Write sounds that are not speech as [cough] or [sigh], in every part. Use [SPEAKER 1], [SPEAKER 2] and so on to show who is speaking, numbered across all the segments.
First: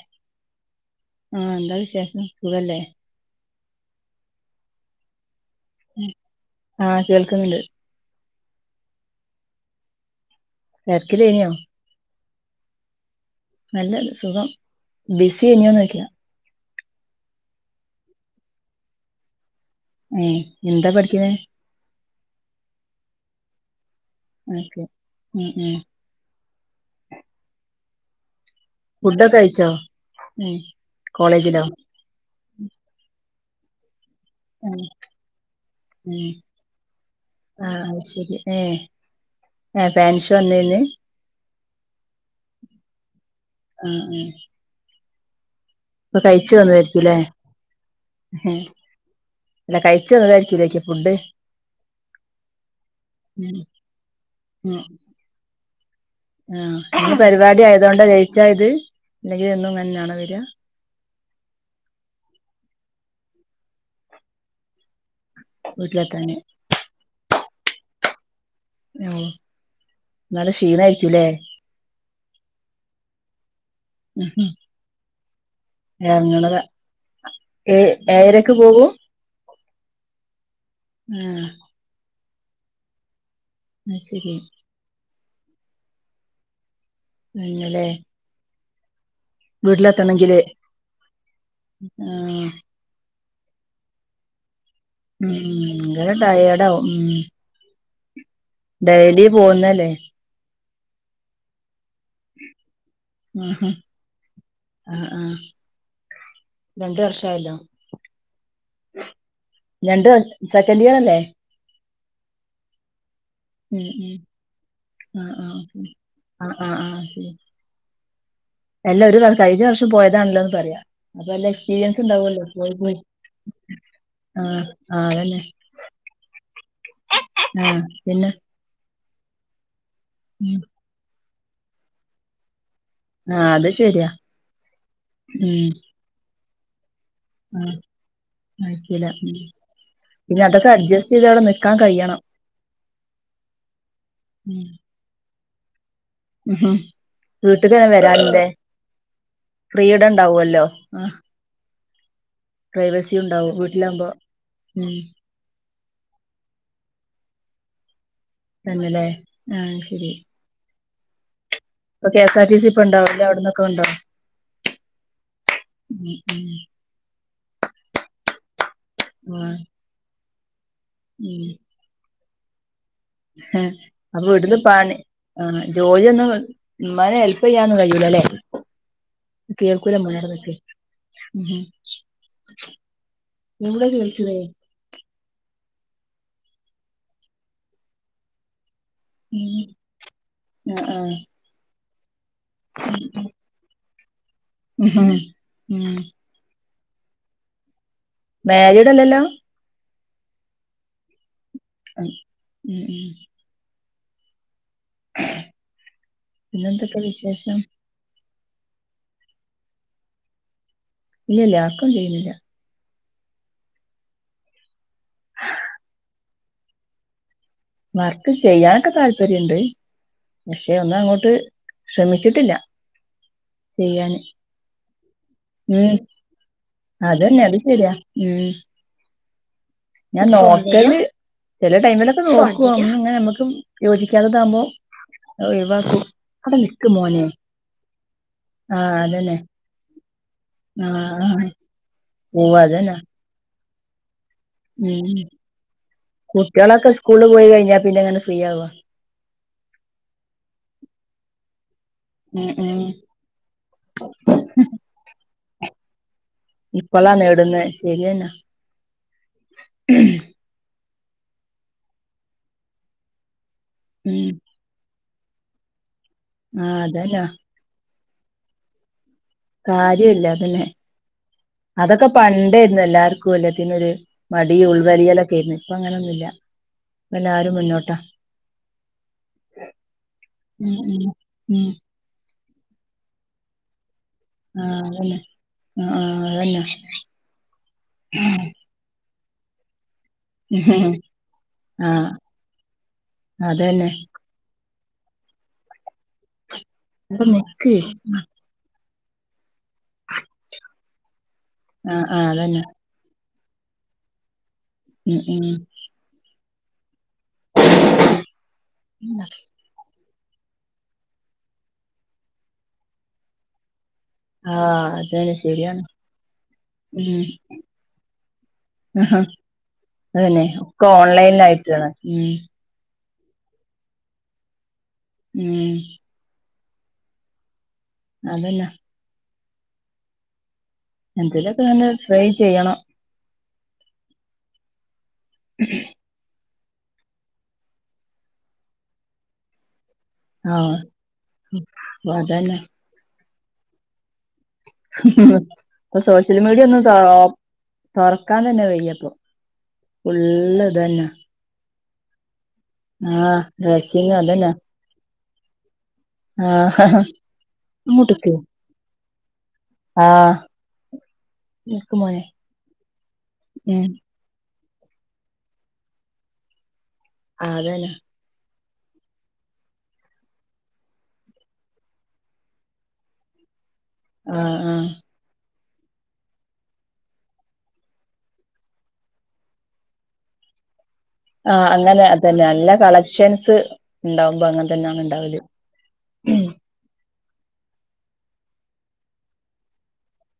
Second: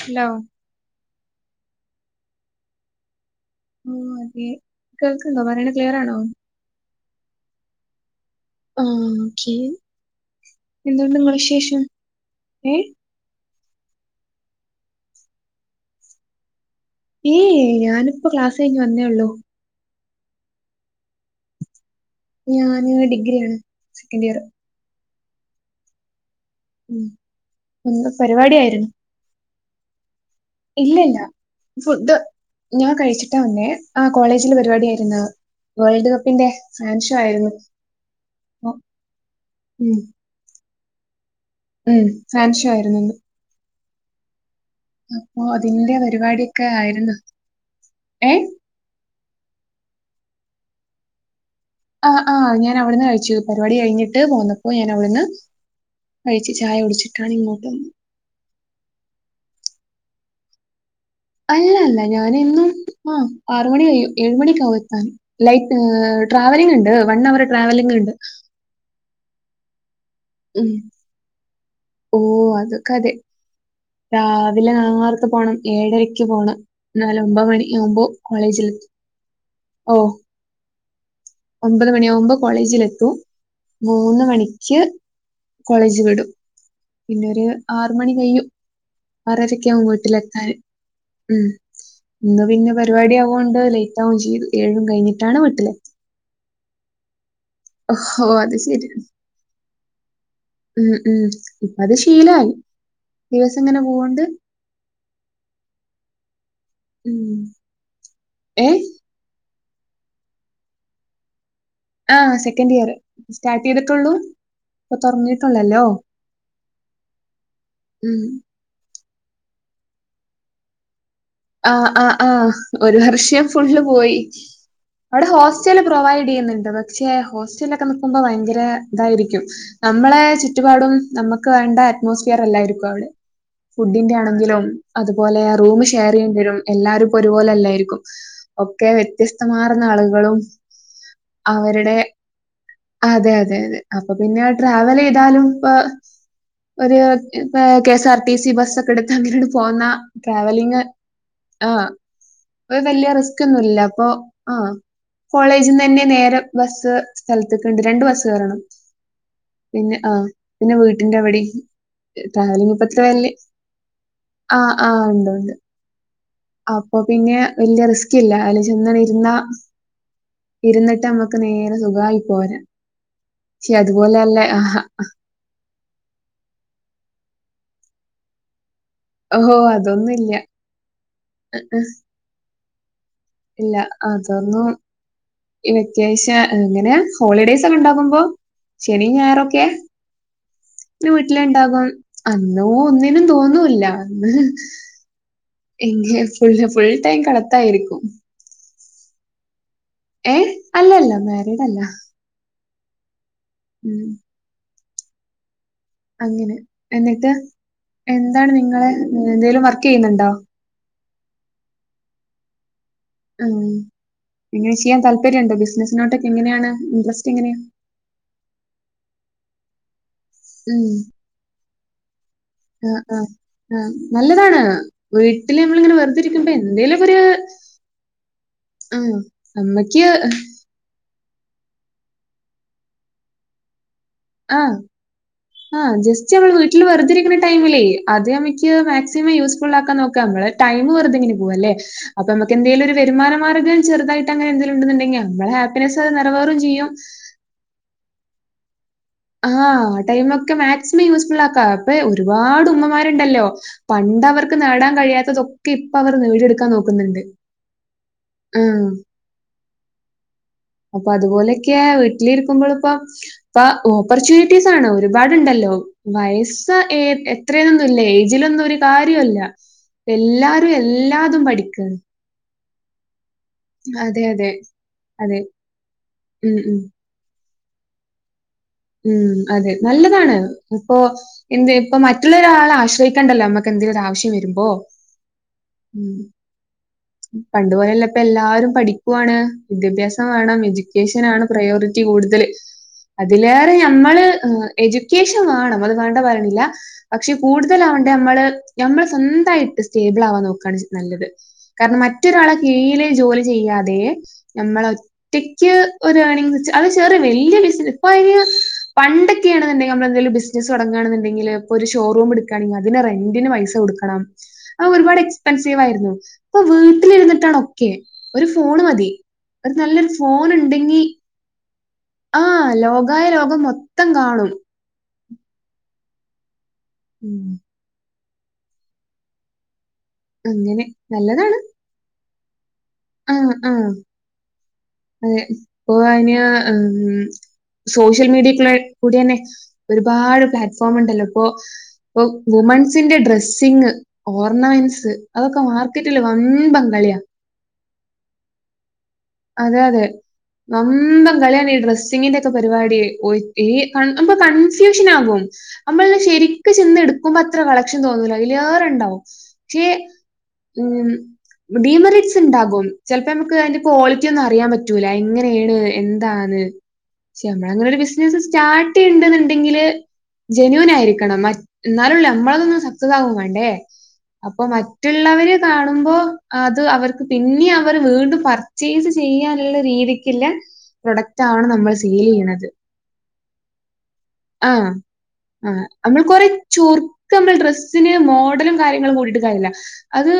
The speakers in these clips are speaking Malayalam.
[SPEAKER 1] ഹലോ
[SPEAKER 2] ആ എന്താ വിശേഷം സുഖല്ലേ
[SPEAKER 1] ഓ അതെ കേൾക്ക്ണ്ടോ പറയണ ക്ലിയറാണോ
[SPEAKER 2] ആഹ് കേൾക്കുന്നുണ്ട്
[SPEAKER 1] ആ ഓക്കെ എന്തുണ്ട് നിങ്ങള
[SPEAKER 2] തിരക്കിലേനിയോ
[SPEAKER 1] വിശേഷം ഏ
[SPEAKER 2] നല്ല സുഖം ബിസി ഇനിയോന്ന് ചോയിക്ക
[SPEAKER 1] ഏയ് ഞാനിപ്പോ ക്ലാസ് കഴിഞ് വന്നേള്ളു
[SPEAKER 2] ഏ എന്താ പഠിക്കുന്ന
[SPEAKER 1] ഞാന് ഡിഗ്രിയാണ് സെക്കൻഡ് ഇയർ
[SPEAKER 2] ഓക്കെ ഉം ഉം
[SPEAKER 1] ഉം ഒന്ന് പരിപാടി ആയി
[SPEAKER 2] ഫുഡൊക്കെ കയിച്ചോ
[SPEAKER 1] ഇല്ലല്ല ഫുഡ് ഞാൻ കഴിച്ചിട്ടാ വന്നേ ആ കോളേജിൽ
[SPEAKER 2] ഉം
[SPEAKER 1] പരിപാടിയായിരുന്ന് വേൾഡ്
[SPEAKER 2] ഉം
[SPEAKER 1] കപ്പിന്റെ ഫാൻ ഷോ ആയിരുന്നു
[SPEAKER 2] അത് ശരി ഏഹ് ആഹ്
[SPEAKER 1] ഉം
[SPEAKER 2] ഫാൻഷോ ഇന്നേനി
[SPEAKER 1] ഉം ഫാൻഷോ ആയിരുന്ന്
[SPEAKER 2] ആ ആഹ്
[SPEAKER 1] അപ്പൊ അതിന്റെ
[SPEAKER 2] ഇപ്പൊ
[SPEAKER 1] പരിപാടി
[SPEAKER 2] കഴിച്ചു
[SPEAKER 1] ഓക്കെ
[SPEAKER 2] വന്നതായിരിക്കുംല്ലേ
[SPEAKER 1] ആയിരുന്ന് ഏഹ്
[SPEAKER 2] ഇല്ല കഴിച്ച വന്നതായിരിക്കുംലേ ഫുഡ്
[SPEAKER 1] ആ ആഹ് ഞാൻ അവിടുന്ന് കയിച്ചു
[SPEAKER 2] ഉം
[SPEAKER 1] പരിപാടി കഴിഞ്ഞിട്ട് പോന്നപ്പോ ഞാൻ അവിടുന്ന് കഴിച്ച്
[SPEAKER 2] ആ
[SPEAKER 1] ചായ
[SPEAKER 2] ഇന്ന്
[SPEAKER 1] കുടിച്ചിട്ടാണ്
[SPEAKER 2] പരിപാടി
[SPEAKER 1] ഇങ്ങോട്ട് വന്നത്.
[SPEAKER 2] ആയതോണ്ട ലേറ്റ് ആയത് അല്ലെങ്കിൽ എന്നും ഇങ്ങനെയന്നാണോ വര
[SPEAKER 1] അല്ല അല്ല ഞാനിന്നും ആ ആറ് മണി കയ്യും ഏഴുമണിയൊക്കെ ആവും എത്താൻ ലൈക്ക്
[SPEAKER 2] വീട്ടിലെത്താന്
[SPEAKER 1] ട്രാവലിംഗ് ഇണ്ട് വൺ അവർ ട്രാവലിംഗിണ്ട്
[SPEAKER 2] ആ നല്ല ക്ഷീണായിരിക്കൂല്ലേ
[SPEAKER 1] ഓ അതൊക്കെ അതെ
[SPEAKER 2] ഉം ഉം
[SPEAKER 1] രാവിലെ നാർത്ത പോണം ഏഴരക്ക് പോണം
[SPEAKER 2] ഇറങ്ങണത്
[SPEAKER 1] എന്നാലെ ഒമ്പത്
[SPEAKER 2] ഏ
[SPEAKER 1] മണിയാ കുമ്പോ
[SPEAKER 2] ഏഴരക്ക്
[SPEAKER 1] കോളേജിൽ എത്തു
[SPEAKER 2] [inaudible]
[SPEAKER 1] ഓഹ്
[SPEAKER 2] ആഹ്
[SPEAKER 1] ഒമ്പത് മണിയാകുബോ കോളേജിൽ എത്തും
[SPEAKER 2] അത്
[SPEAKER 1] മൂന്ന്
[SPEAKER 2] ശരി
[SPEAKER 1] മണിക്ക് കോളേജ് വിടും, പിന്നൊര്
[SPEAKER 2] പിന്നല്ലേ
[SPEAKER 1] ആറ് മണി കയ്യും. ആറെരയൊക്കെയാവും
[SPEAKER 2] വീട്ടിലെത്തണെങ്കില്
[SPEAKER 1] വീട്ടിലെത്താന് ഉം. ഇന്ന്
[SPEAKER 2] ആഹ്
[SPEAKER 1] പിന്നെ പരിപാടിയാവു വോണ്ട് ലൈറ്റാവും ചെയ്യും, ഏഴും
[SPEAKER 2] ഉം
[SPEAKER 1] കഴിഞ്ഞിട്ടാണ് വീട്ടില് എത്ത.
[SPEAKER 2] ഭയങ്കര [unintelligible]
[SPEAKER 1] ഓ അത് ശരി.
[SPEAKER 2] ഡെയ്ലി പോകുന്നല്ലേ?
[SPEAKER 1] ഉം ഉം അത് ശീലവായി, ദിവസം
[SPEAKER 2] ആഹ്
[SPEAKER 1] ഇങ്ങനെ പോവോണ്ട്.
[SPEAKER 2] ആഹ് ആഹ് രണ്ട്
[SPEAKER 1] മ്
[SPEAKER 2] വർഷായല്ലോ
[SPEAKER 1] ഏ
[SPEAKER 2] രണ്ട് വർ സെക്കന്റിയറല്ലേ?
[SPEAKER 1] ആ സെക്കൻഡ് ഇയർ. സ്റ്റാർട്ട്
[SPEAKER 2] മം
[SPEAKER 1] ചെയ്തിട്ടുള്ളൂ ഇപ്പൊ
[SPEAKER 2] മം ആ
[SPEAKER 1] തുടങ്ങിയിട്ടുള്ളല്ലോ
[SPEAKER 2] ആ ആ ആഹ ശെരിയാ.
[SPEAKER 1] ഉം
[SPEAKER 2] എല്ലാം ഒരുകണക്കാ കഴിഞ്ഞ വർഷം പോയതാണല്ലോന്ന് പറയാം.
[SPEAKER 1] ആ ആ ആ ഒരു വർഷം ഫുള്ള് പോയി.
[SPEAKER 2] ആഹ് ആഹ്
[SPEAKER 1] അവിടെ
[SPEAKER 2] അതന്നെ
[SPEAKER 1] ഹോസ്റ്റല് പ്രോ പ്രൊവൈഡ് ചെയ്യുന്നുണ്ട് പക്ഷെ,
[SPEAKER 2] ആഹ്
[SPEAKER 1] ഹോസ്റ്റലൊക്കെ നിക്കുമ്പോ
[SPEAKER 2] പിന്നെ
[SPEAKER 1] ഭയങ്കരെ എന്തായിരിക്കും. നമ്മളെ...
[SPEAKER 2] ഉം
[SPEAKER 1] ചുറ്റുപാടും നമുക്ക് വേണ്ട അറ്റ്മോസ്ഫിയർ അല്ലായിരിക്കും. ബവിടെ.
[SPEAKER 2] ആഹ് അത് ശരിയാ
[SPEAKER 1] ഫുഡിന്റെ ആണെങ്കിലും, അതുപോലെ
[SPEAKER 2] ഉം
[SPEAKER 1] റൂമ് ഷെയർ ചെയ്യേണ്ടിവരും എല്ലാരും ഒരുപോലെ
[SPEAKER 2] ആഹ്
[SPEAKER 1] അല്ലായിരിക്കും. ഒക്കെ
[SPEAKER 2] അയക്കൂല ഉം
[SPEAKER 1] വ്യത്യസ്തമാർന്ന ആളുകളും
[SPEAKER 2] പിന്നെ അതൊക്കെ അഡ്ജസ്റ്റ് ചെയ്ത് അവിടെ നിക്കാൻ
[SPEAKER 1] അവരുടെ
[SPEAKER 2] കഴിയണം
[SPEAKER 1] അതെ അതെ അതെ അപ്പൊ പിന്നെ
[SPEAKER 2] ഉം
[SPEAKER 1] ട്രാവലെയ്താലും
[SPEAKER 2] ഉം
[SPEAKER 1] ഒരു ഏ
[SPEAKER 2] വീട്ട്ക്ക്
[SPEAKER 1] കെ എസ് ആർ ടി
[SPEAKER 2] വരാനില്ലേ
[SPEAKER 1] സി ബസ്സൊക്കെടുത്ത് അങ്ങനട് പോന്ന
[SPEAKER 2] ഫ്രീഡം ഉണ്ടാവുമല്ലോ
[SPEAKER 1] ട്രാവലിങ്
[SPEAKER 2] ആ
[SPEAKER 1] ആ വെവെല്ല്യ
[SPEAKER 2] പ്രൈവസി ഉണ്ടാവും
[SPEAKER 1] റിസ്ക്കൊന്നുല്ല
[SPEAKER 2] വീട്ടിലാകുമ്പോ
[SPEAKER 1] പ്പോ ആ
[SPEAKER 2] ഉം
[SPEAKER 1] കോളേജിന്ന് [unintelligible] നേരം ബസ്സ്‌ സ്ഥലത്ത്ക്ക്ണ്ട് രണ്ട് ബസ്സ്‌ കേറണം.
[SPEAKER 2] തന്നെല്ലേ ആഹ്
[SPEAKER 1] പിന്നെ
[SPEAKER 2] ശരി
[SPEAKER 1] ആ പിന്നെ വീട്ടിന്റെ അവിടിം.
[SPEAKER 2] ഇപ്പൊ K S R T C ഇപ്പ ഉണ്ടാവുംല്ലേ
[SPEAKER 1] [unintelligible]
[SPEAKER 2] അവിടന്നൊക്കെ ഉണ്ടോ
[SPEAKER 1] ആ ആ ഉണ്ട് ഉണ്ട്. അപ്പൊ
[SPEAKER 2] [inaudible]
[SPEAKER 1] പിന്നെ വല്ല്യ റിസ്ക് ഇല്ല. അതില് ചെന്നണ് ഇരുന്നാ
[SPEAKER 2] ആഹ്
[SPEAKER 1] ഇരുന്നിട്ട് അമ്മക്ക് നേരെ സുഖായി പോരാ
[SPEAKER 2] എ
[SPEAKER 1] പക്ഷെ
[SPEAKER 2] അപ്പൊ
[SPEAKER 1] അതുപോലെയല്ല
[SPEAKER 2] വിടുന്ന
[SPEAKER 1] ആഹാ
[SPEAKER 2] പണി ആ ജോലി ഒന്നും ഇമ്മാനെ ഹെല്പ് ചെയ്യാനൊന്നും കയ്യൂലലെ?
[SPEAKER 1] ഓഹ്
[SPEAKER 2] കേൾക്കൂല മ്മോ
[SPEAKER 1] അതൊന്നുല്ല. അഹ്, അഹ്.
[SPEAKER 2] [unintelligible]
[SPEAKER 1] ഇല്ല അതൊന്നും ഈ വെക്കേഷൻ എങ്ങനെയ ഹോളിഡേയ്സ് ഒക്കെ ഉണ്ടാകുമ്പോ ശനിം
[SPEAKER 2] ഉം
[SPEAKER 1] ഞായറൊക്കെ
[SPEAKER 2] ആഹ്
[SPEAKER 1] ന്ന്
[SPEAKER 2] ആഹ്
[SPEAKER 1] വീട്ടില് ഇണ്ടാകും അന്നോ ഒന്നിനും തോന്നൂല്ല.
[SPEAKER 2] ഉം ഉം
[SPEAKER 1] ഇന്ന് ഫുൾ ഫുൾ ടൈം കടത്തായിരിക്കും.
[SPEAKER 2] മേരീടല്ലല്ലോ അല്ലല
[SPEAKER 1] മാരീടല്ലല്ലോ?
[SPEAKER 2] ഉം [inaudible]
[SPEAKER 1] ഉം അങ്ങനെ
[SPEAKER 2] പിന്നെന്തൊക്കെ
[SPEAKER 1] എന്നിട്ട്?
[SPEAKER 2] വിശേഷം
[SPEAKER 1] എന്താണ് നിങ്ങള് എ എന്തേലും വർക്ക് ചെയ്യുന്നുണ്ടോ?
[SPEAKER 2] ഇല്ല ഇല്ല വർക്കൊന്നും ചെയ്ന്നില്ല.
[SPEAKER 1] ഉം. എങ്ങനെ ചെയ്യാൻ താല്പര്യം ഉണ്ടോ ബിസിനസിനോട്ടൊക്കെ എങ്ങനെയാണ് ഇൻട്രസ്റ്റ് എങ്ങനെയാ
[SPEAKER 2] വർക്ക് ചെയ്യാനൊക്കെ താല്പര്യണ്ട് പക്ഷെ,
[SPEAKER 1] ഉം,
[SPEAKER 2] ഒന്ന് അങ്ങോട്ട് ശ്രമിച്ചിട്ടില്ല.
[SPEAKER 1] ആ, ആ, ആ
[SPEAKER 2] ചെയ്യാന്
[SPEAKER 1] നല്ലതാണ്. വീട്ടില്
[SPEAKER 2] ഉം
[SPEAKER 1] നമ്മളിങ്ങനെ വെറുതരിക്കുംബോ എന്തേലൊക്കൊര്
[SPEAKER 2] അതന്നെ അത് ശരിയാ ഉം
[SPEAKER 1] ആ അമ്മയ്ക്ക്
[SPEAKER 2] ഞാൻ നോക്കല്, ചെല ടൈമിലൊക്കെ നോക്കും ഇങ്ങനെ നമ്മുക്കും യോജിക്കാത്തതാവുമ്പോ
[SPEAKER 1] ആ ജസ്റ്റ് നമ്മൾ വീട്ടിൽ വെറുതിരിക്കുന്ന ടൈമിലേ അത് നമക്ക്
[SPEAKER 2] ആഹ്
[SPEAKER 1] മാക്സിമം
[SPEAKER 2] അതന്നെ
[SPEAKER 1] യൂസ്ഫുൾ ആക്കാൻ നോക്ക നമ്മളെ ടൈം
[SPEAKER 2] ആഹ്
[SPEAKER 1] വെറുതെങ്ങനെ
[SPEAKER 2] ആഹ്
[SPEAKER 1] പോകല്ലേ, അപ്പ
[SPEAKER 2] പോവാ
[SPEAKER 1] നമക്ക്ന്തെലും
[SPEAKER 2] അതന്നെ
[SPEAKER 1] ഒരു വരുമാനമാർഗം
[SPEAKER 2] ഉം
[SPEAKER 1] അത് നിറവേറും ചെയ്യും.
[SPEAKER 2] കുട്ടികളൊക്കെ സ്കൂള് പോയി കഴിഞ്ഞാ പിന്നെ എങ്ങനെ ഫ്രീ ആവാ
[SPEAKER 1] ആ ആ ടൈമക്കെ മാക്സിമം യൂസ്ഫുൾ ആക്ക
[SPEAKER 2] ഉം
[SPEAKER 1] ഒരുപാട്
[SPEAKER 2] ഉം
[SPEAKER 1] ഉമ്മമാരുണ്ടല്ലോ പണ്ട് അവർക്ക് നേടാൻ കഴിയാത്തതൊക്കെ ഇപ്പ അവർ നേടിടുക്കാൻ
[SPEAKER 2] ഇപ്പളാ
[SPEAKER 1] നോക്കുന്നുണ്ട്
[SPEAKER 2] നേടുന്നെ
[SPEAKER 1] അ
[SPEAKER 2] ഉം
[SPEAKER 1] അപ്പൊ അതുപോലെയൊക്കെ വീട്ടിലിരിക്കുമ്പോ ൾപ്പം ഇ
[SPEAKER 2] ഉം
[SPEAKER 1] ഓപ്പർച്യൂരിറ്റീസ് ആണോ ഒരുപാട്ണ്ടല്ലോ വയസ്സാ
[SPEAKER 2] ആഹ്
[SPEAKER 1] എ
[SPEAKER 2] അതന്നെ
[SPEAKER 1] എത്രന്നല്ലേ എയ്ജിലൊന്നും ഒരു കാര്യല്ലാ [unintelligible] ല്ല
[SPEAKER 2] കാര്യല്ല അതന്നെ
[SPEAKER 1] എല്ലാരും എല്ലാതും പഠിക്കാ
[SPEAKER 2] അതൊക്കെ [unintelligible] എല്ലാർക്കും എല്ലാത്തി ഒരു
[SPEAKER 1] അതെ
[SPEAKER 2] മടി
[SPEAKER 1] അതെ.
[SPEAKER 2] ഉൾവലിയലൊക്കെരുന്നു ഇപ്പ അങ്ങനൊന്നുല്ലാ
[SPEAKER 1] ഉം ഉം.
[SPEAKER 2] പംല്ലാർക്കു മുന്നോട്ടാ
[SPEAKER 1] ഉം അതെ നല്ലതാണ്
[SPEAKER 2] ഉം
[SPEAKER 1] ഉപ്പൊ
[SPEAKER 2] ഉം ഉം
[SPEAKER 1] എന്ത് ഇപ്പൊ മറ്റുള്ള ആശ്രയികണ്ടല്ലോ മ്മക്കന്തേങ്കിലും ഒരാവശ്യം
[SPEAKER 2] ആ
[SPEAKER 1] രുമ്പോ
[SPEAKER 2] അതന്നെ ആ ആ അതന്നെ
[SPEAKER 1] പണ്ടപോലെല്ലപ്പ എല്ലാരും പഠിക്കാ ണ് വിദ്യാഭ്യാസം വേണം എഡ്യൂക്കേഷൻണ്
[SPEAKER 2] ആ
[SPEAKER 1] പ്രയോറിറ്റി കൂടുതൽ അതിലേറെ
[SPEAKER 2] അതന്നെ
[SPEAKER 1] നമ്മള് എജ്യൂക്കേഷൻ വേണം അത് വേണ്ട പറണില്ല
[SPEAKER 2] അപ്പൊ
[SPEAKER 1] പക്ഷെ
[SPEAKER 2] നിക്ക്
[SPEAKER 1] കൂടുതലവണ്ട നമ്മള് നമ്മൾ സ്വന്തമയിട്ട് സ്റ്റേബിൾ ആവാൻ നോക്കാണ് നല്ലത്
[SPEAKER 2] ആ
[SPEAKER 1] കാരണം
[SPEAKER 2] ആ
[SPEAKER 1] മറ്റൊരാളെ
[SPEAKER 2] അതന്നെ
[SPEAKER 1] കീഴില് ജോലി ചെയതെ നമ്മള്
[SPEAKER 2] ഉം ഉം
[SPEAKER 1] ഒറ്റക്ക്ഒരാളെ വുളിച്ച് [unintelligible] അയ്യോ പണ്ടൊക്കെയാണ്ണ്ടെങ്കിൽമ്മൾ ബിസിനസ് തുടങ്ങുകണെന്നുണ്ടങ്കിൽപ്പോ ഒരു ഷോറൂമ് എടുക്കുയാണെൽ അതിന് റെന്റിന് പൈസകൊടുക്കാം
[SPEAKER 2] ആ
[SPEAKER 1] അ ഒരുപാട്
[SPEAKER 2] അതന്നെ
[SPEAKER 1] എക്സ്പെൻസീവ
[SPEAKER 2] ശരിയാണ്
[SPEAKER 1] ആയിരുന്നു അപ്പൊ വീട്ടിലിരുന്നിട്ടാണ് ഒക്കെ ഒരു ഫോൺ മതി
[SPEAKER 2] ആ
[SPEAKER 1] ഒരു നല്ലൊരു
[SPEAKER 2] അതന്നെ
[SPEAKER 1] ഫോൺ
[SPEAKER 2] ഒക്കെ
[SPEAKER 1] ഉണ്ടെങ്കിൽ
[SPEAKER 2] ഓൺലൈനിലായിട്ടാണ് ഉം
[SPEAKER 1] ആ ലോകായ ലോഗം മൊത്തം കാണും
[SPEAKER 2] ഉം
[SPEAKER 1] ഉം.
[SPEAKER 2] അതല്ല
[SPEAKER 1] അങ്ങനെ നല്ലതാണ്
[SPEAKER 2] ഫ്രൈ ചെയ്യണം
[SPEAKER 1] ആ ആ അതെ ഇപ്പൊ അതിന് സോഷ്യൽ മീഡിയക്കുള്ള കൂടി തന്നെ ഒരുപാട്
[SPEAKER 2] ആ
[SPEAKER 1] പ്ലാറ്റ്ഫോമണ്ടല്ലോ ഇപ്പൊ
[SPEAKER 2] അപ്പൊ
[SPEAKER 1] ഇ
[SPEAKER 2] അതന്നെ
[SPEAKER 1] വുമൻസിന്റെ ഡ്രസ്സിങ് ഓർണമൻസ് അതൊക്കെ മാർക്കറ്റില് വമ്പം കളിയാ
[SPEAKER 2] തുറക്കാ തന്നെ വയ്യപ്പ
[SPEAKER 1] അതെ അതെ നന്തം കളിയാണ് ഈ ഡ്രെസ്സിങ്ങിന്റെ പരിപാടിയ
[SPEAKER 2] ആ ഡ്രസ്സിങ്
[SPEAKER 1] ന
[SPEAKER 2] അതന്നെ
[SPEAKER 1] കൺഫ്യൂഷൻ ആകും നമ്മളിന്ന്
[SPEAKER 2] ആ
[SPEAKER 1] ശരിക്ക് ചെന്ന് എടുക്കുമ്പോ അത്ര കളക്ഷൻ
[SPEAKER 2] ഇങ്ങോട്ട്ക്ക്
[SPEAKER 1] തോന്നൂല അതില് വേറെ ഉണ്ടാവും പക്ഷേ
[SPEAKER 2] ആ
[SPEAKER 1] ഉ
[SPEAKER 2] നിക്ക് മോനെ
[SPEAKER 1] ഡീമെറിറ്റ്സ് ഉണ്ടാകും ചിലപ്പോ നമുക്ക് അതിന്റെ
[SPEAKER 2] ഉം
[SPEAKER 1] കോളി അറിയാൻ പറ്റൂലാ എങ്ങനെയാണ് എന്താന്ന്
[SPEAKER 2] ആ,
[SPEAKER 1] പ
[SPEAKER 2] അതന്നെ
[SPEAKER 1] നമ്മളെ രു ബിസിനസ് സ്റ്റാർട്ട് ചെയ്യണ്ടെന്നുണ്ടെങ്കില് ജെനുവൻ ആയിരിക്കണം മ എന്നാലള്ള നമ്മളതൊന്നും സക്തതകും വേണ്ടേ
[SPEAKER 2] ആഹ്
[SPEAKER 1] അപ്പൊ
[SPEAKER 2] ആഹ്
[SPEAKER 1] മറ്റുള്ളവരെ കാണുമ്പോ അത് അവർക്ക് പിന്നെ അവര് വീണ്ടും പറത്ത് ചെയ്ത് ചെയ്യാനുള്ള രീതിക്കില്ല
[SPEAKER 2] ആ
[SPEAKER 1] പ്രൊഡക്റ്റാവണം നമ്മൾ
[SPEAKER 2] അങ്ങനെ അത് തന്നെ
[SPEAKER 1] സെയിലെയ്യ്ണത്.
[SPEAKER 2] നല്ല കളക്ഷൻസ് ഉണ്ടാവുമ്പോ അങ്ങനെ തന്നെയാണ് ഉണ്ടാവത്
[SPEAKER 1] ആ നമ്മൾ കൊറെ ചുർക്ക് നമ്മൾ ഡ്രസ്സിന് മോഡലും കാര്യങ്ങളും കൂടിടുക്കാര്യല്ലാ അത്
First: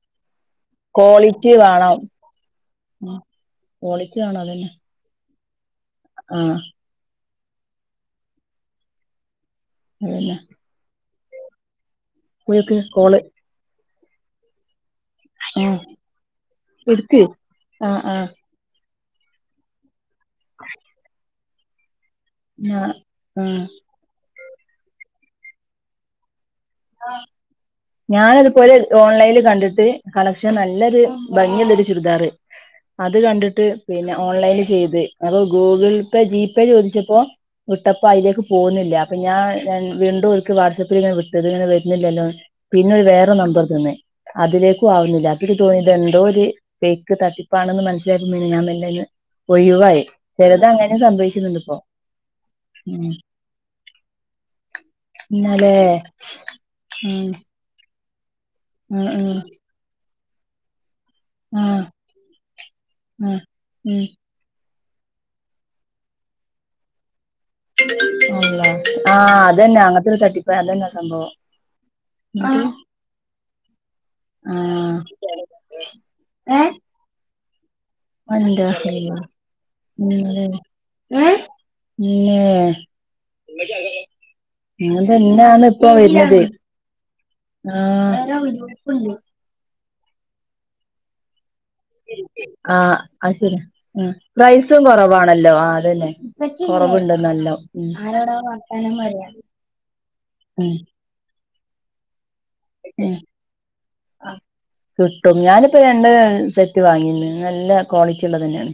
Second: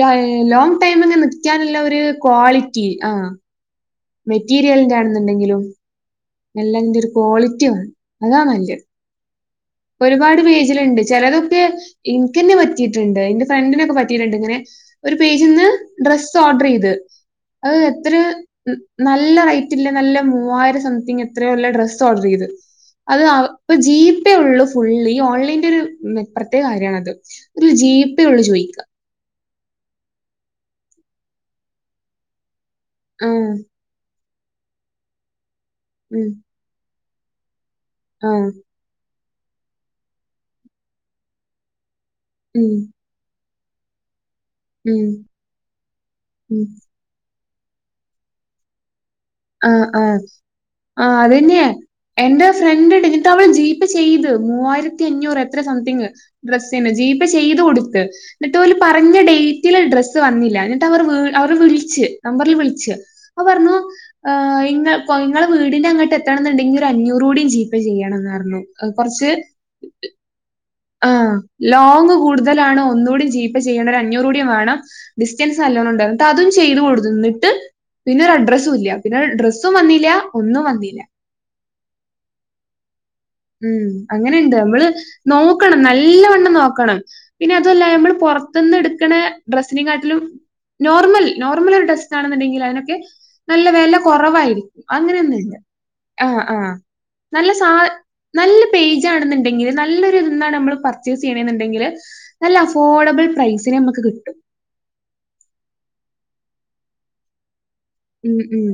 [SPEAKER 1] ല ലോങ് ടൈമിൽന്ന്
[SPEAKER 2] ക്വാളിറ്റി
[SPEAKER 1] നിൽക്കാനുള്ള
[SPEAKER 2] വേണം
[SPEAKER 1] ഒരു ക്വാളിറ്റി ആ
[SPEAKER 2] ഉം ക്വാളിറ്റി വേണം അതന്നെ
[SPEAKER 1] മെറ്റീരിയലിന്റെണെന്നണ്ടെങ്കിലും
[SPEAKER 2] ആഹ്
[SPEAKER 1] എല്ലെങ്കിലും ക്വാ.
[SPEAKER 2] അതന്നെ
[SPEAKER 1] ഒരുപാട് പേജിലിണ്ട് ചിലതൊക്കെ എനിക്കന്നെ
[SPEAKER 2] പോയോക്ക്
[SPEAKER 1] പറ്റിയിട്ടിണ്ട്
[SPEAKER 2] കോള്
[SPEAKER 1] എന്റെ ഫ്രണ്ടിനൊക്കെ പറ്റി. ട്ടിണ്ട് ഇങ്ങനെ ഒരു പേജ്ന്ന്
[SPEAKER 2] ആഹ്
[SPEAKER 1] ഡ്രസ് ഓർഡർ ചെയ്ത്
[SPEAKER 2] എടുക്ക്
[SPEAKER 1] അത്
[SPEAKER 2] ആഹ്
[SPEAKER 1] എത്ര.
[SPEAKER 2] ആഹ്
[SPEAKER 1] നല്ല റേറ്റില്ല നല്ല മൂവായിരം സംതിങ് എത്രയോ ഡ്രസ്സ്. ഡ്രസ്സ്‌ ഓർഡർയത്
[SPEAKER 2] ഞാ
[SPEAKER 1] അത്
[SPEAKER 2] ആഹ്
[SPEAKER 1] ജി പേ ഉള്ളു ഫുൾ ഇ ഓൺലൈൻ ന്റെ. ഒരു മെച്ചം പ്രത്യേകകാര്യണത് ഒരു ജീപ്പേള്ളു
[SPEAKER 2] ഞാനതുപോലെ
[SPEAKER 1] ചോയിക്ക.
[SPEAKER 2] ഓൺലൈനിൽ കണ്ടിട്ട് കളക്ഷൻ നല്ലൊരു ഭംങ്ങിള്ളൊരു ചുരിദാറ് അത്
[SPEAKER 1] ആഹ്.
[SPEAKER 2] കണ്ടിട്ട് പിന്നെ. ഓൺലൈന് ചെയ്ത് അപ്പൊ ഗൂഗിൾ പേ
[SPEAKER 1] ഉം.
[SPEAKER 2] ജി പേ ചോദിച്ചപ്പോ വിട്ടപ്പോ അയിലേക്ക്
[SPEAKER 1] ആഹ്.
[SPEAKER 2] പോകുന്നില്ല. അപ്പൊ ഞാൻഞാ വീണ്ടോ ഒൽക്ക് വാട്സ്ആപ്പിൽ ഇങ്ങനെ വിട്ടത് ഇങ്ങനെ വരുന്നില്ലല്ലോ
[SPEAKER 1] ഉം.
[SPEAKER 2] പിന്നെ ഒരു വേറെ നമ്പർ. തന്ന് അതിലേക്കും
[SPEAKER 1] ഉം.
[SPEAKER 2] ആവുന്നില്ല അപ്പനിക്ക് തോന്നിയത് ന്തോ ഒരു
[SPEAKER 1] ഉം.
[SPEAKER 2] ഫെക്ക് തട്ടിപ്പ്. ണെന്ന് മനസ്സിലായപ്പോ പിന്നെ ഞാൻ മെലെയ്ന്ന്
[SPEAKER 1] ആഹ്.
[SPEAKER 2] ഒഴിവായി
[SPEAKER 1] ആഹ്.
[SPEAKER 2] ചെലത് അങ്ങനെയും
[SPEAKER 1] ആഹ് അതന്നെയാ.
[SPEAKER 2] സംഭവിക്കിണ്ടപ്പോ.
[SPEAKER 1] എന്റെ ഫ്രണ്ട് ഉണ്ട് ന്നിട്ട് അവള് ജീപ്പേ ചെയ്ത് മൂവായിരത്തി അഞ്ഞൂറ് എത്ര
[SPEAKER 2] ഇന്നാലേ
[SPEAKER 1] സംതിങ്ങ്. ഡ്രസ്സിന് ജീ പ
[SPEAKER 2] ഉം
[SPEAKER 1] ചെയ്ത് കൊടുത്ത് ന്നിട്ട് ഓര്
[SPEAKER 2] ഉം
[SPEAKER 1] പറഞ്ഞ
[SPEAKER 2] ഉം
[SPEAKER 1] ഡേറ്റില് ഡ്രസ്സ് വന്നില്ല. ന്നിട്ടവർ അവർ അവർ
[SPEAKER 2] ആഹ്
[SPEAKER 1] വിളിച്ച് നമ്പറിൽ വിളിച്ച്
[SPEAKER 2] ആഹ്
[SPEAKER 1] അപ്പൊറഞ്ഞു.
[SPEAKER 2] ഉം
[SPEAKER 1] ആ ങ്ങൾ വീടിന്റെ അങ്ങട്ട എത്തണം ന്നുണ്ടെങ്കിൽ ഒരു അഞ്ഞൂറുടി. ജിപേ ചെയ്യണനറഞ്ഞു
[SPEAKER 2] അള്ളാ
[SPEAKER 1] കൊറച്ച്.
[SPEAKER 2] ആഹ് അതന്നെ അങ്ങനത്തെ ഒരു തട്ടിപ്പ് അതന്നെ
[SPEAKER 1] ആ
[SPEAKER 2] സംഭവം
[SPEAKER 1] ലോങ്ങ് കൂടുതലാണോ ഒന്നുടി ജീപ്പചെയ്യേണ ഒരു അഞ്ഞൂറൂടി വേ ണം
[SPEAKER 2] ആഹ്
[SPEAKER 1] ഡിസ്റ്റൻന്നാലോണ്ണംടന്നറഞ്ഞിട്ട് അതും ചെയ്ത് കൊടു. ഡ്രസ്സും വന്നില്ല
[SPEAKER 2] [unintelligible]
[SPEAKER 1] ഒന്നും വന്നില്ല.
[SPEAKER 2] നേ.
[SPEAKER 1] ഉം അങ്ങനെണ്ട് മ്മള്
[SPEAKER 2] തന്നെയാണ്
[SPEAKER 1] നോക്കണം
[SPEAKER 2] ഇപ്പൊ വരുന്നത്
[SPEAKER 1] നല്ലവണ്ണം നോക്കണം പിന്നെ അതല്ല നമ്മള് പോ.
[SPEAKER 2] ആഹ്
[SPEAKER 1] പുറത്തന്ന് എടുക്കണ ഡ്രിനാട്ടിലും നോർമൽ. നോർമൽ ഒരു ഡ്രസ്സ്‌ ആണെന്നുണ്ടെങ്കിൽ അതിനൊക്കെ
[SPEAKER 2] ആഹ് അത് ശരിയാ
[SPEAKER 1] നല്ല വില
[SPEAKER 2] ഉം പ്രൈസും
[SPEAKER 1] കുറവായിരിക്കും
[SPEAKER 2] കൊറവാണല്ലോ
[SPEAKER 1] അങ്ങനെയൊന്നുംല്ല.
[SPEAKER 2] ആഹ് അതന്നെ
[SPEAKER 1] ആ
[SPEAKER 2] കൊറവുണ്ട്
[SPEAKER 1] നല്ല
[SPEAKER 2] നല്ലോ
[SPEAKER 1] സാ.
[SPEAKER 2] ഉം
[SPEAKER 1] നല്ല പേജ ആണെന്നുണ്ടെങ്കില് നല്ലൊരു ഇതന്നാണ്
[SPEAKER 2] ഉം
[SPEAKER 1] നമ്മള് പർച്ചേസ് ചെയ്യണെന്നുണ്ടെങ്കില്.
[SPEAKER 2] കിട്ടും ഞാനിപ്പോ രണ്ട്. സെറ്റ് വാങ്ങിന്ന് നല്ല. ക്വാളിറ്റി
[SPEAKER 1] ഉം
[SPEAKER 2] ഉള്ളത്
[SPEAKER 1] ഉം
[SPEAKER 2] തന്നെയാണ്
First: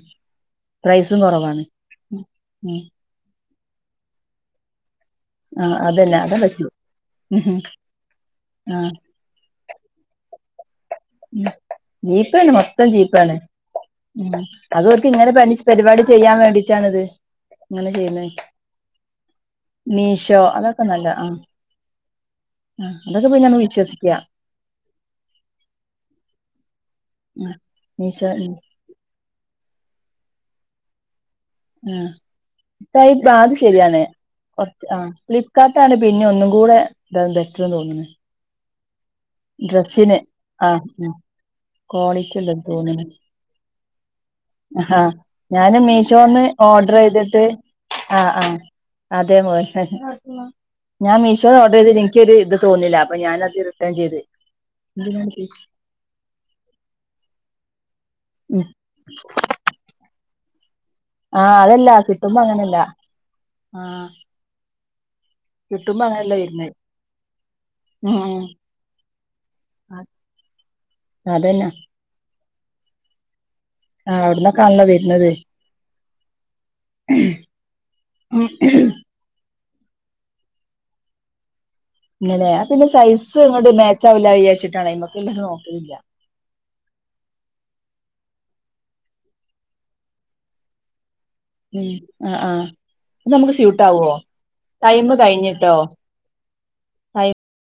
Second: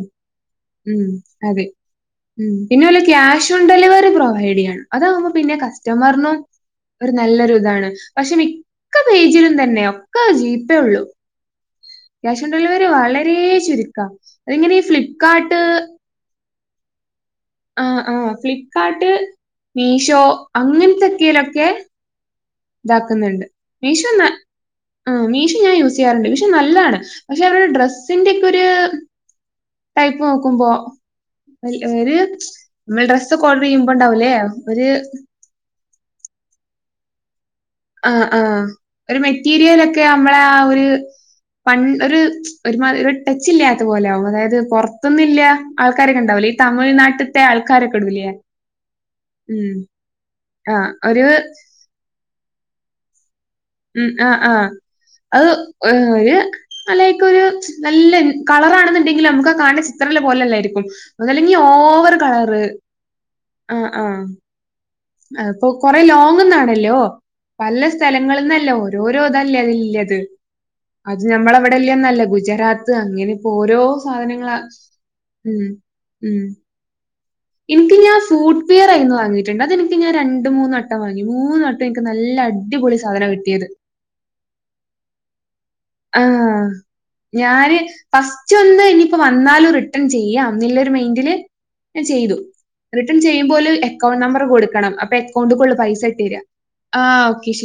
[SPEAKER 1] ഉം
[SPEAKER 2] പ്രൈസും കൊറവാണ്
[SPEAKER 1] അതെ ഉം പിന്നെല ക്യാഷ്. ഓൺ ഡെലിവറി പ്രൊവൈഡ് ചെയ്യണം അതാകുമ്പോ പിന്നെ
[SPEAKER 2] ആഹ് അതന്നെ
[SPEAKER 1] കസ്റ്റമറിനും.
[SPEAKER 2] അതാ പറ്റൂ
[SPEAKER 1] ഒരു നല്ലൊരു ഇതാണ് പക്ഷ
[SPEAKER 2] ആഹ്
[SPEAKER 1] മിക്ക പേജിലും തന്നെ ഒക്കെ ജീപ്പേ ഉള്ളൂ. ക്യാഷ്
[SPEAKER 2] ജീപ്പേണ്
[SPEAKER 1] ഓൺ
[SPEAKER 2] മൊത്തം
[SPEAKER 1] ഡെലിവറി
[SPEAKER 2] ജീപ്പാണ്
[SPEAKER 1] വളരെ ചുരുക്കാ.
[SPEAKER 2] ഉ
[SPEAKER 1] അതിങ്ങനെ ഈ
[SPEAKER 2] അതവർക്ക് ഇങ്ങനെ പണി
[SPEAKER 1] ഫ്ലിപ്കാർട്ട്
[SPEAKER 2] പരിപാടി ചെയ്യാൻ വേണ്ടി. ട്ടാന്നത്.
[SPEAKER 1] ആ ആഹ ഫ്ലിപ്കാർട്ട് മീഷോ
[SPEAKER 2] അതൊക്കെ നല്ല ആ
[SPEAKER 1] അങ്ങനത്തെൊക്കെയിലൊക്കെ.
[SPEAKER 2] ആ അതൊക്കെ
[SPEAKER 1] ഇതാക്കുന്നുണ്ട്
[SPEAKER 2] പിന്നെ നമ്മൾ
[SPEAKER 1] മീഷോ
[SPEAKER 2] വിശ്വസിക്കുക
[SPEAKER 1] ആ മീഷോ ഞാൻ യൂസ്. ചെയ്യാറുണ്ട് പക്ഷെ നലാണ് പക്ഷെ
[SPEAKER 2] ആ
[SPEAKER 1] അവരുടെ
[SPEAKER 2] മീശോ ഉം,
[SPEAKER 1] ഡ്രസിന്റെക്കൊരു. ട്ടയ്പ്പ് നോക്കുമ്പോ. വൽ ഒരു നമ്മൾ
[SPEAKER 2] ഉ
[SPEAKER 1] ഡ്രസ്സൊക്കെ
[SPEAKER 2] അത്
[SPEAKER 1] ഓർഡർ ചെയ്യുമ്പോ
[SPEAKER 2] ശരിയാണ്
[SPEAKER 1] ഉണ്ടാവൂലേ
[SPEAKER 2] കുറച്ച്
[SPEAKER 1] ഒരു
[SPEAKER 2] ആ ഫ്ലിപ്കാർട്ടാണ് പിന്നെ ഒന്നും. കൂടെ താതെ.
[SPEAKER 1] ആ ആ ഒരു മെറ്റീരിയലൊക്കെ
[SPEAKER 2] ഡ്രസ്സിന്
[SPEAKER 1] നമ്മളെ ആ ഒരു.
[SPEAKER 2] ആ
[SPEAKER 1] പണ്ട്‌ ഒരു
[SPEAKER 2] ക്വാളിറ്റി ഉള്ളത്
[SPEAKER 1] ഒരുമാരി
[SPEAKER 2] തോന്നുന്നു
[SPEAKER 1] ടച്ച് ഇല്ലാത്ത പോലാകും അതായത് പുറത്തൊന്നും ഇല്യ ആൾക്കാരൊക്കെണ്ടാവില്ല.
[SPEAKER 2] ഓഡർ ചെയ്തിട്ട് ആ ആ അതേ
[SPEAKER 1] ഉം
[SPEAKER 2] പോലെ.
[SPEAKER 1] ആഹ്
[SPEAKER 2] ഞാൻ
[SPEAKER 1] ഒരു
[SPEAKER 2] മീഷോന്ന് ഓർഡർ ചെയ്തിട്ട് നിക്കൊരു ഒരു ഇത് തോന്നില്ല അപ്പൊ ഞാനത് റിട്ടേൺ ചെയ്ത്.
[SPEAKER 1] ആ ആ
[SPEAKER 2] എന്തിനാണ്
[SPEAKER 1] അത്
[SPEAKER 2] ഇത്?
[SPEAKER 1] ഒരു അലൈക്കൊരു നല്ല.
[SPEAKER 2] ഉം.
[SPEAKER 1] കളറണെന്നുണ്ടെങ്കിൽ നമുക്ക് കാണചിത്രം പോലെല്ലായിരിക്കും.
[SPEAKER 2] ആ
[SPEAKER 1] അതല്ലെങ്കി
[SPEAKER 2] അതല്ല
[SPEAKER 1] ഓവർ
[SPEAKER 2] കിട്ടുമ്പോ
[SPEAKER 1] കളറ്
[SPEAKER 2] അങ്ങനല്ല
[SPEAKER 1] ആ ആ അപ്പൊ കൊറെ
[SPEAKER 2] കിട്ടുമ്പോ അങ്ങനല്ല വരുന്നത്
[SPEAKER 1] ലോങ്ന്നാണല്ലോ. പല
[SPEAKER 2] ഉം ഉം.
[SPEAKER 1] സ്ഥലങ്ങളന്നല്ല ഓരോരോ ഇതല്ലേ
[SPEAKER 2] ആ
[SPEAKER 1] തല്ലത് അത് നമ്മൾ
[SPEAKER 2] അതന്നെ
[SPEAKER 1] അവിടെല്ലന്നല്ല. ഗുജറത്ത് അങ്ങനെപ്പോ ഓരോ
[SPEAKER 2] ആ
[SPEAKER 1] സാധനങ്ങള
[SPEAKER 2] അവിടന്നൊക്കാണല്ലോ വരുന്നത്
[SPEAKER 1] ഉം ഉം. നിക്ക് ഞാൻ ഫൂഡ് വെയർയിന്ന് വാങ്ങിട്ടുണ്ട് അതനിക്ക് ഞാൻ രണ്ട്‌ മൂന്ന വട്ടം വാങ്ങി മൂന്നട്ടം.
[SPEAKER 2] ഇങ്ങനെ പിന്നെ സൈസ് ഇങ്ങോട്ട് മേച്ചാവില്ല വിജാരിച്ചിട്ടാണ് അയ്ക്കല്യൊരു.
[SPEAKER 1] ആ ഞാന് ഫസ്റ്റ് ഒന്ന് ഇനിയിപ്പോ വന്നാലും റിട്ടേൺ ചെയ്യാംില്ലരു മൈന്റില്
[SPEAKER 2] ഉം ആ ആഹ
[SPEAKER 1] റിട്ടേൺ ചെയ്യുമ്പോും അക്കൗണ്ട് നമ്പർ കൊടുക്കണം
[SPEAKER 2] ടൈം
[SPEAKER 1] അപ്പൊ അക്കൗണ്ട് കൊള്ളൂ
[SPEAKER 2] കഴിഞ്ഞിട്ടോ
[SPEAKER 1] പൈസ ഇട്ട് തരിക ആ
[SPEAKER 2] ടൈം
[SPEAKER 1] ഓക്കെ ശരി